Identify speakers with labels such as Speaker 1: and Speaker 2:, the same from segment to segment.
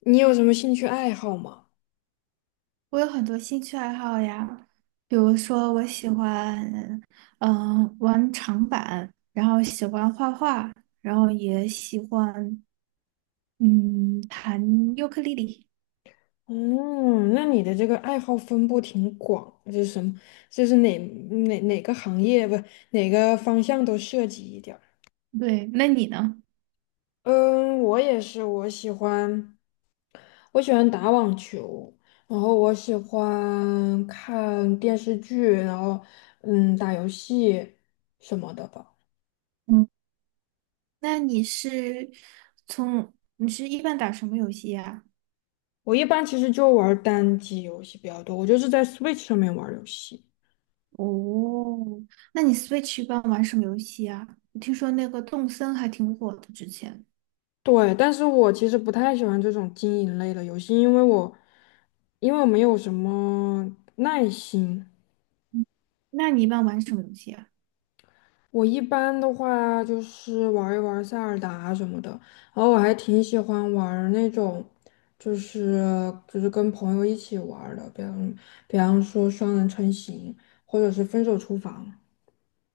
Speaker 1: 你有什么兴趣爱好吗？
Speaker 2: 我有很多兴趣爱好呀，比如说我喜欢，玩长板，然后喜欢画画，然后也喜欢，弹尤克里里。
Speaker 1: 嗯，那你的这个爱好分布挺广，就是什么，就是哪哪个行业不，哪个方向都涉及一点儿。
Speaker 2: 对，那你呢？
Speaker 1: 嗯，我也是，我喜欢打网球，然后我喜欢看电视剧，然后打游戏什么的吧。
Speaker 2: 嗯，那你是一般打什么游戏呀？
Speaker 1: 我一般其实就玩儿单机游戏比较多，我就是在 Switch 上面玩儿游戏。
Speaker 2: 哦，那你 Switch 一般玩什么游戏啊？我听说那个动森还挺火的之前，
Speaker 1: 对，但是我其实不太喜欢这种经营类的游戏，因为我没有什么耐心。
Speaker 2: 嗯那你一般玩什么游戏啊？
Speaker 1: 我一般的话就是玩一玩塞尔达什么的，然后我还挺喜欢玩儿那种，就是就是跟朋友一起玩儿的，比方说双人成行，或者是分手厨房。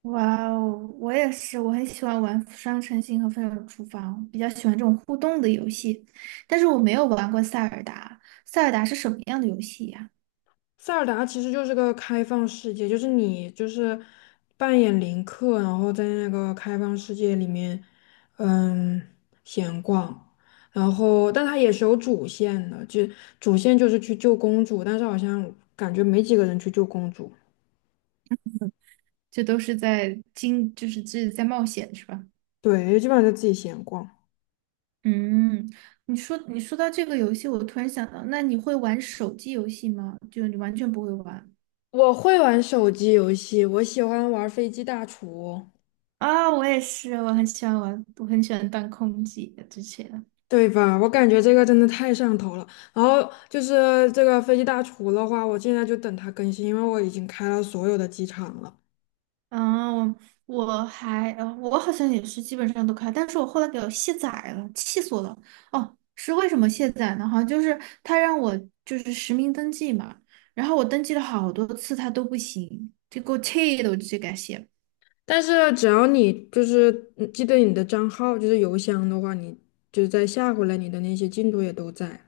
Speaker 2: 哇哦，我也是，我很喜欢玩《双城星》和《分手厨房》，比较喜欢这种互动的游戏。但是我没有玩过《塞尔达》，《塞尔达》是什么样的游戏呀？
Speaker 1: 塞尔达其实就是个开放世界，就是你扮演林克，然后在那个开放世界里面，嗯，闲逛。然后，但它也是有主线的，主线就是去救公主，但是好像感觉没几个人去救公主。
Speaker 2: 这都是在经，就是这是在冒险是吧？
Speaker 1: 对，基本上就自己闲逛。
Speaker 2: 嗯，你说到这个游戏，我突然想到，那你会玩手机游戏吗？就你完全不会玩
Speaker 1: 我会玩手机游戏，我喜欢玩《飞机大厨》。
Speaker 2: 啊，我也是，我很喜欢玩，我很喜欢当空姐之前。
Speaker 1: 对吧？我感觉这个真的太上头了。然后就是这个飞机大厨的话，我现在就等它更新，因为我已经开了所有的机场了。
Speaker 2: 嗯，我还，我好像也是基本上都开，但是我后来给我卸载了，气死我了。哦，是为什么卸载呢？好像就是他让我就是实名登记嘛，然后我登记了好多次，他都不行，就给我气的，我就直接给他卸了。
Speaker 1: 但是只要你记得你的账号，就是邮箱的话，你就再下回来，你的那些进度也都在。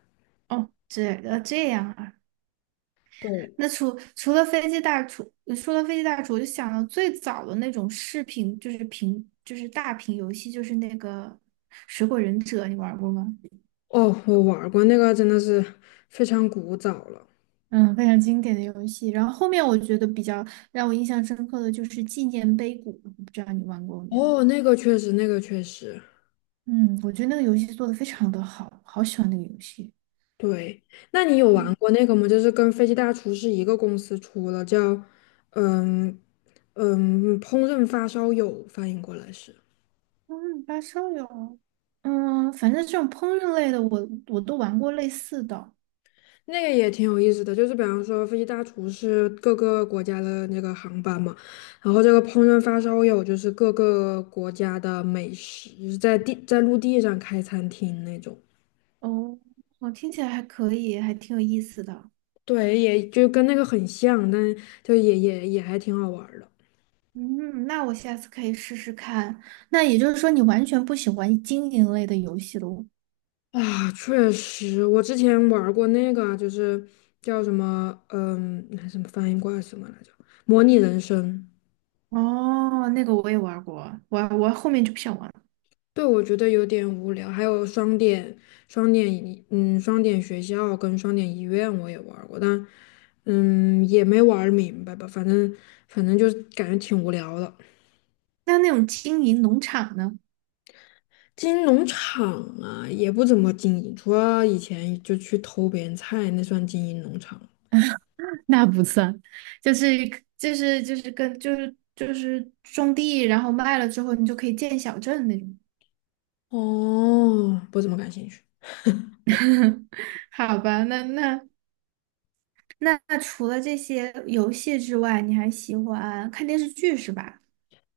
Speaker 2: 哦，这样啊。
Speaker 1: 对，
Speaker 2: 那除了飞机大厨，说到飞机大厨，我就想到最早的那种视频，就是屏，就是大屏游戏，就是那个《水果忍者》，你玩过吗？
Speaker 1: 哦，我玩儿过那个，真的是非常古早了。
Speaker 2: 嗯，非常经典的游戏。然后后面我觉得比较让我印象深刻的就是《纪念碑谷》，我不知道你玩过没有？
Speaker 1: 哦，那个确实，那个确实。
Speaker 2: 嗯，我觉得那个游戏做的非常的好，好喜欢那个游戏。
Speaker 1: 对，那你有玩
Speaker 2: 嗯，
Speaker 1: 过那个吗？就是跟《飞机大厨是一个公司出的，叫嗯“烹饪发烧友"，翻译过来是
Speaker 2: 嗯，八烧友，反正这种烹饪类的我都玩过类似的。
Speaker 1: 那个也挺有意思的。就是比方说，《飞机大厨是各个国家的那个航班嘛，然后这个"烹饪发烧友"就是各个国家的美食，就是在陆地上开餐厅那种。
Speaker 2: 哦，我听起来还可以，还挺有意思的。
Speaker 1: 对，也就跟那个很像，但就也也也还挺好玩儿的。
Speaker 2: 嗯，那我下次可以试试看。那也就是说，你完全不喜欢经营类的游戏了？
Speaker 1: 啊，确实，我之前玩儿过那个就是叫什么，那什么翻译过来什么来着？模拟人生。
Speaker 2: 哦，那个我也玩过，我后面就不想玩了。
Speaker 1: 对，我觉得有点无聊。还有双点学校跟双点医院我也玩儿过，也没玩儿明白吧，反正就是感觉挺无聊的。
Speaker 2: 那那种经营农场呢？
Speaker 1: 经营农场也不怎么经营，除了以前就去偷别人菜，那算经营农场。
Speaker 2: 那不算，就是种地，然后卖了之后，你就可以建小镇那种。
Speaker 1: 哦，不怎么感兴趣。
Speaker 2: 好吧，那除了这些游戏之外，你还喜欢看电视剧是吧？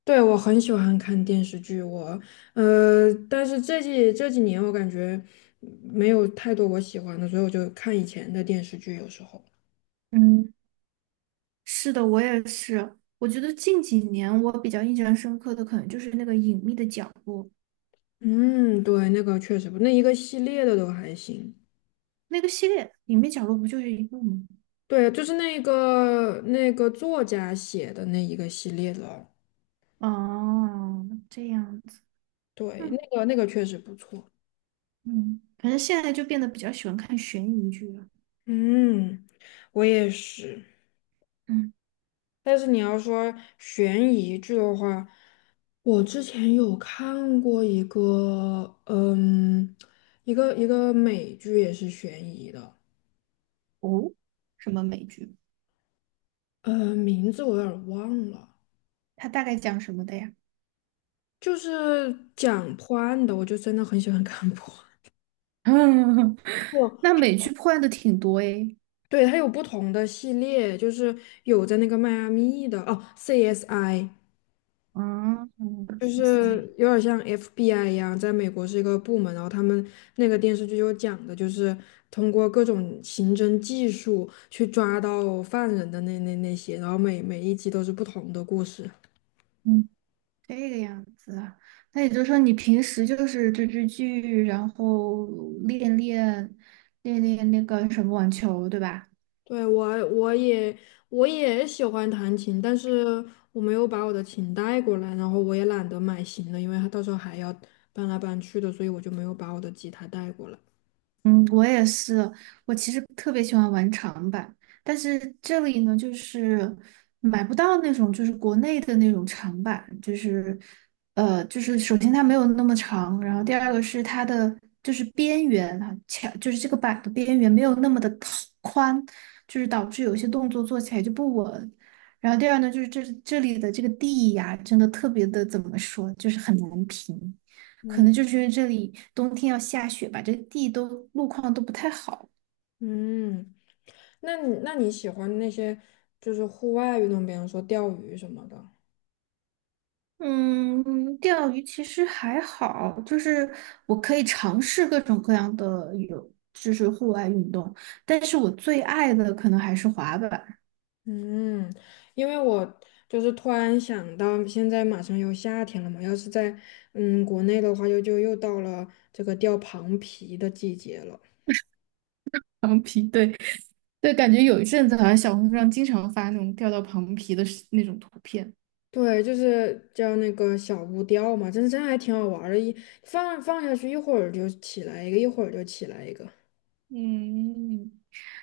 Speaker 1: 对，我很喜欢看电视剧，但是这几年我感觉没有太多我喜欢的，所以我就看以前的电视剧，有时候。
Speaker 2: 嗯，是的，我也是。我觉得近几年我比较印象深刻的，可能就是那个《隐秘的角落》
Speaker 1: 嗯，对，那个确实不，那一个系列的都还行。
Speaker 2: 那个系列，《隐秘角落》不就是一个吗？
Speaker 1: 对，就是那个作家写的那一个系列的，
Speaker 2: 哦，这样子，
Speaker 1: 对，
Speaker 2: 嗯，
Speaker 1: 那个确实不错。
Speaker 2: 嗯，反正现在就变得比较喜欢看悬疑剧了。
Speaker 1: 嗯，我也是。
Speaker 2: 嗯，
Speaker 1: 但是你要说悬疑剧的话，我之前有看过一个，一个美剧也是悬疑的，
Speaker 2: 哦，什么美剧？
Speaker 1: 名字我有点儿忘了，
Speaker 2: 它大概讲什么的呀？
Speaker 1: 就是讲破案的，我就真的很喜欢看破案。
Speaker 2: 嗯，
Speaker 1: 哦，
Speaker 2: 那美剧破案的挺多诶。
Speaker 1: 对，它有不同的系列，就是有在那个迈阿密的，哦，CSI。
Speaker 2: 啊，嗯，
Speaker 1: 就
Speaker 2: 哇塞，
Speaker 1: 是有点像 FBI 一样，在美国是一个部门，然后他们那个电视剧就讲的就是通过各种刑侦技术去抓到犯人的那些，然后每一集都是不同的故事。
Speaker 2: 嗯，这个样子啊。那也就是说，你平时就是追追剧，然后练练练练那个什么网球，对吧？
Speaker 1: 对，我也喜欢弹琴，但是我没有把我的琴带过来，然后我也懒得买新的，因为它到时候还要搬来搬去的，所以我就没有把我的吉他带过来。
Speaker 2: 嗯，我也是。我其实特别喜欢玩长板，但是这里呢，就是买不到那种就是国内的那种长板，就是就是首先它没有那么长，然后第二个是它的就是边缘啊，墙就是这个板的边缘没有那么的宽，就是导致有些动作做起来就不稳。然后第二呢，就是这里的这个地呀，真的特别的怎么说，就是很难评。可能就是因为这里冬天要下雪吧，这地都路况都不太好。
Speaker 1: 嗯。那你喜欢那些就是户外运动，比方说钓鱼什么的？
Speaker 2: 嗯，钓鱼其实还好，就是我可以尝试各种各样的有，就是户外运动，但是我最爱的可能还是滑板、
Speaker 1: 嗯，因为我就是突然想到，现在马上又夏天了嘛，要是在国内的话就又到了这个钓螃蜍的季节了。
Speaker 2: 长皮。对，对，感觉有一阵子好像小红书上经常发那种钓到螃蜍的视那种图片。
Speaker 1: 对，就是叫那个小乌钓嘛，真还挺好玩儿的，一放下去一会儿就起来一个，一会儿就起来一个。
Speaker 2: 嗯，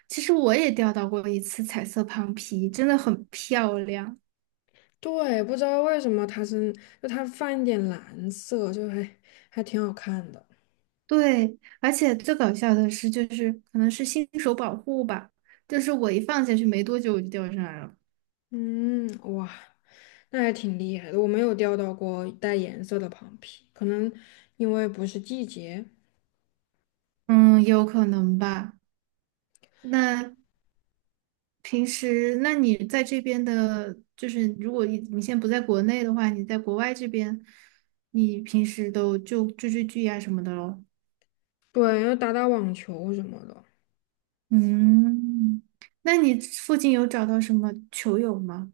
Speaker 2: 其实我也钓到过一次彩色螃蜍，真的很漂亮。
Speaker 1: 对，不知道为什么它是，就它泛一点蓝色，还挺好看的。
Speaker 2: 对，而且最搞笑的是，就是可能是新手保护吧，就是我一放下去没多久我就掉上来了。
Speaker 1: 嗯，哇。那还挺厉害的，我没有钓到过带颜色的螃蟹，可能因为不是季节。
Speaker 2: 嗯，有可能吧。那平时，那你在这边的，就是如果你现在不在国内的话，你在国外这边，你平时都就追追剧呀、什么的咯。
Speaker 1: 对，要打打网球什么的。
Speaker 2: 嗯，那你附近有找到什么球友吗？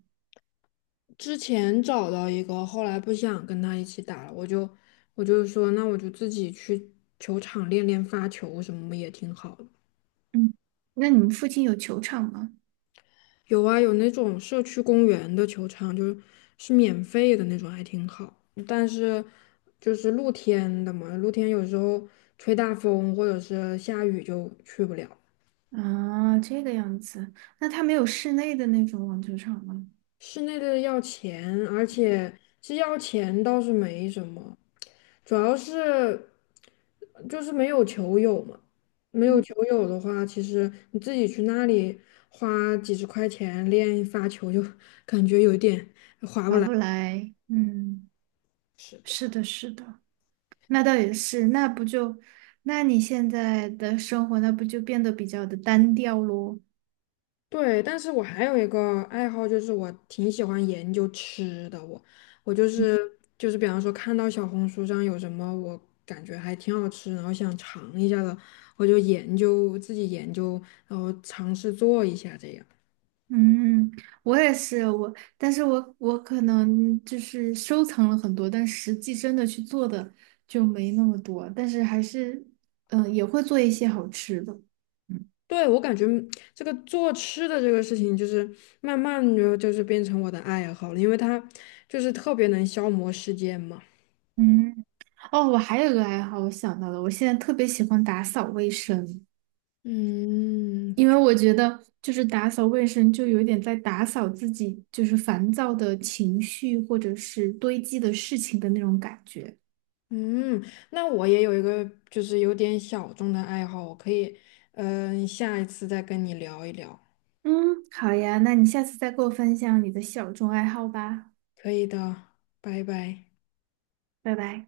Speaker 1: 之前找到一个，后来不想跟他一起打了，我就说，那我就自己去球场练练发球什么也挺好的。
Speaker 2: 嗯，那你们附近有球场吗？
Speaker 1: 有啊，有那种社区公园的球场，就是是免费的那种，还挺好。但是就是露天的嘛，露天有时候吹大风或者是下雨就去不了。
Speaker 2: 啊，这个样子，那它没有室内的那种网球场吗？
Speaker 1: 室内的要钱，而且其实要钱倒是没什么，主要是就是没有球友嘛。没有
Speaker 2: 嗯，
Speaker 1: 球友的话，其实你自己去那里花几十块钱练发球，就 感觉有点划不
Speaker 2: 划
Speaker 1: 来。
Speaker 2: 不来。嗯，
Speaker 1: 是的。
Speaker 2: 是的，是的，那倒也是，那不就，那你现在的生活，那不就变得比较的单调咯？
Speaker 1: 对，但是我还有一个爱好，就是我挺喜欢研究吃的。我我就是就是，比方说看到小红书上有什么我感觉还挺好吃，然后想尝一下的，我就研究自己研究，然后尝试做一下这样。
Speaker 2: 嗯，我也是，我，但是我可能就是收藏了很多，但实际真的去做的就没那么多，但是还是，嗯、也会做一些好吃的。嗯。
Speaker 1: 对，我感觉这个做吃的这个事情，就是慢慢的就是变成我的爱好了，因为它就是特别能消磨时间嘛。
Speaker 2: 嗯，哦，我还有个爱好，我想到了，我现在特别喜欢打扫卫生，
Speaker 1: 嗯，
Speaker 2: 因为我觉得就是打扫卫生就有点在打扫自己，就是烦躁的情绪或者是堆积的事情的那种感觉。
Speaker 1: 嗯，那我也有一个就是有点小众的爱好，我可以，下一次再跟你聊一聊。
Speaker 2: 嗯，好呀，那你下次再给我分享你的小众爱好吧，
Speaker 1: 可以的，拜拜。
Speaker 2: 拜拜。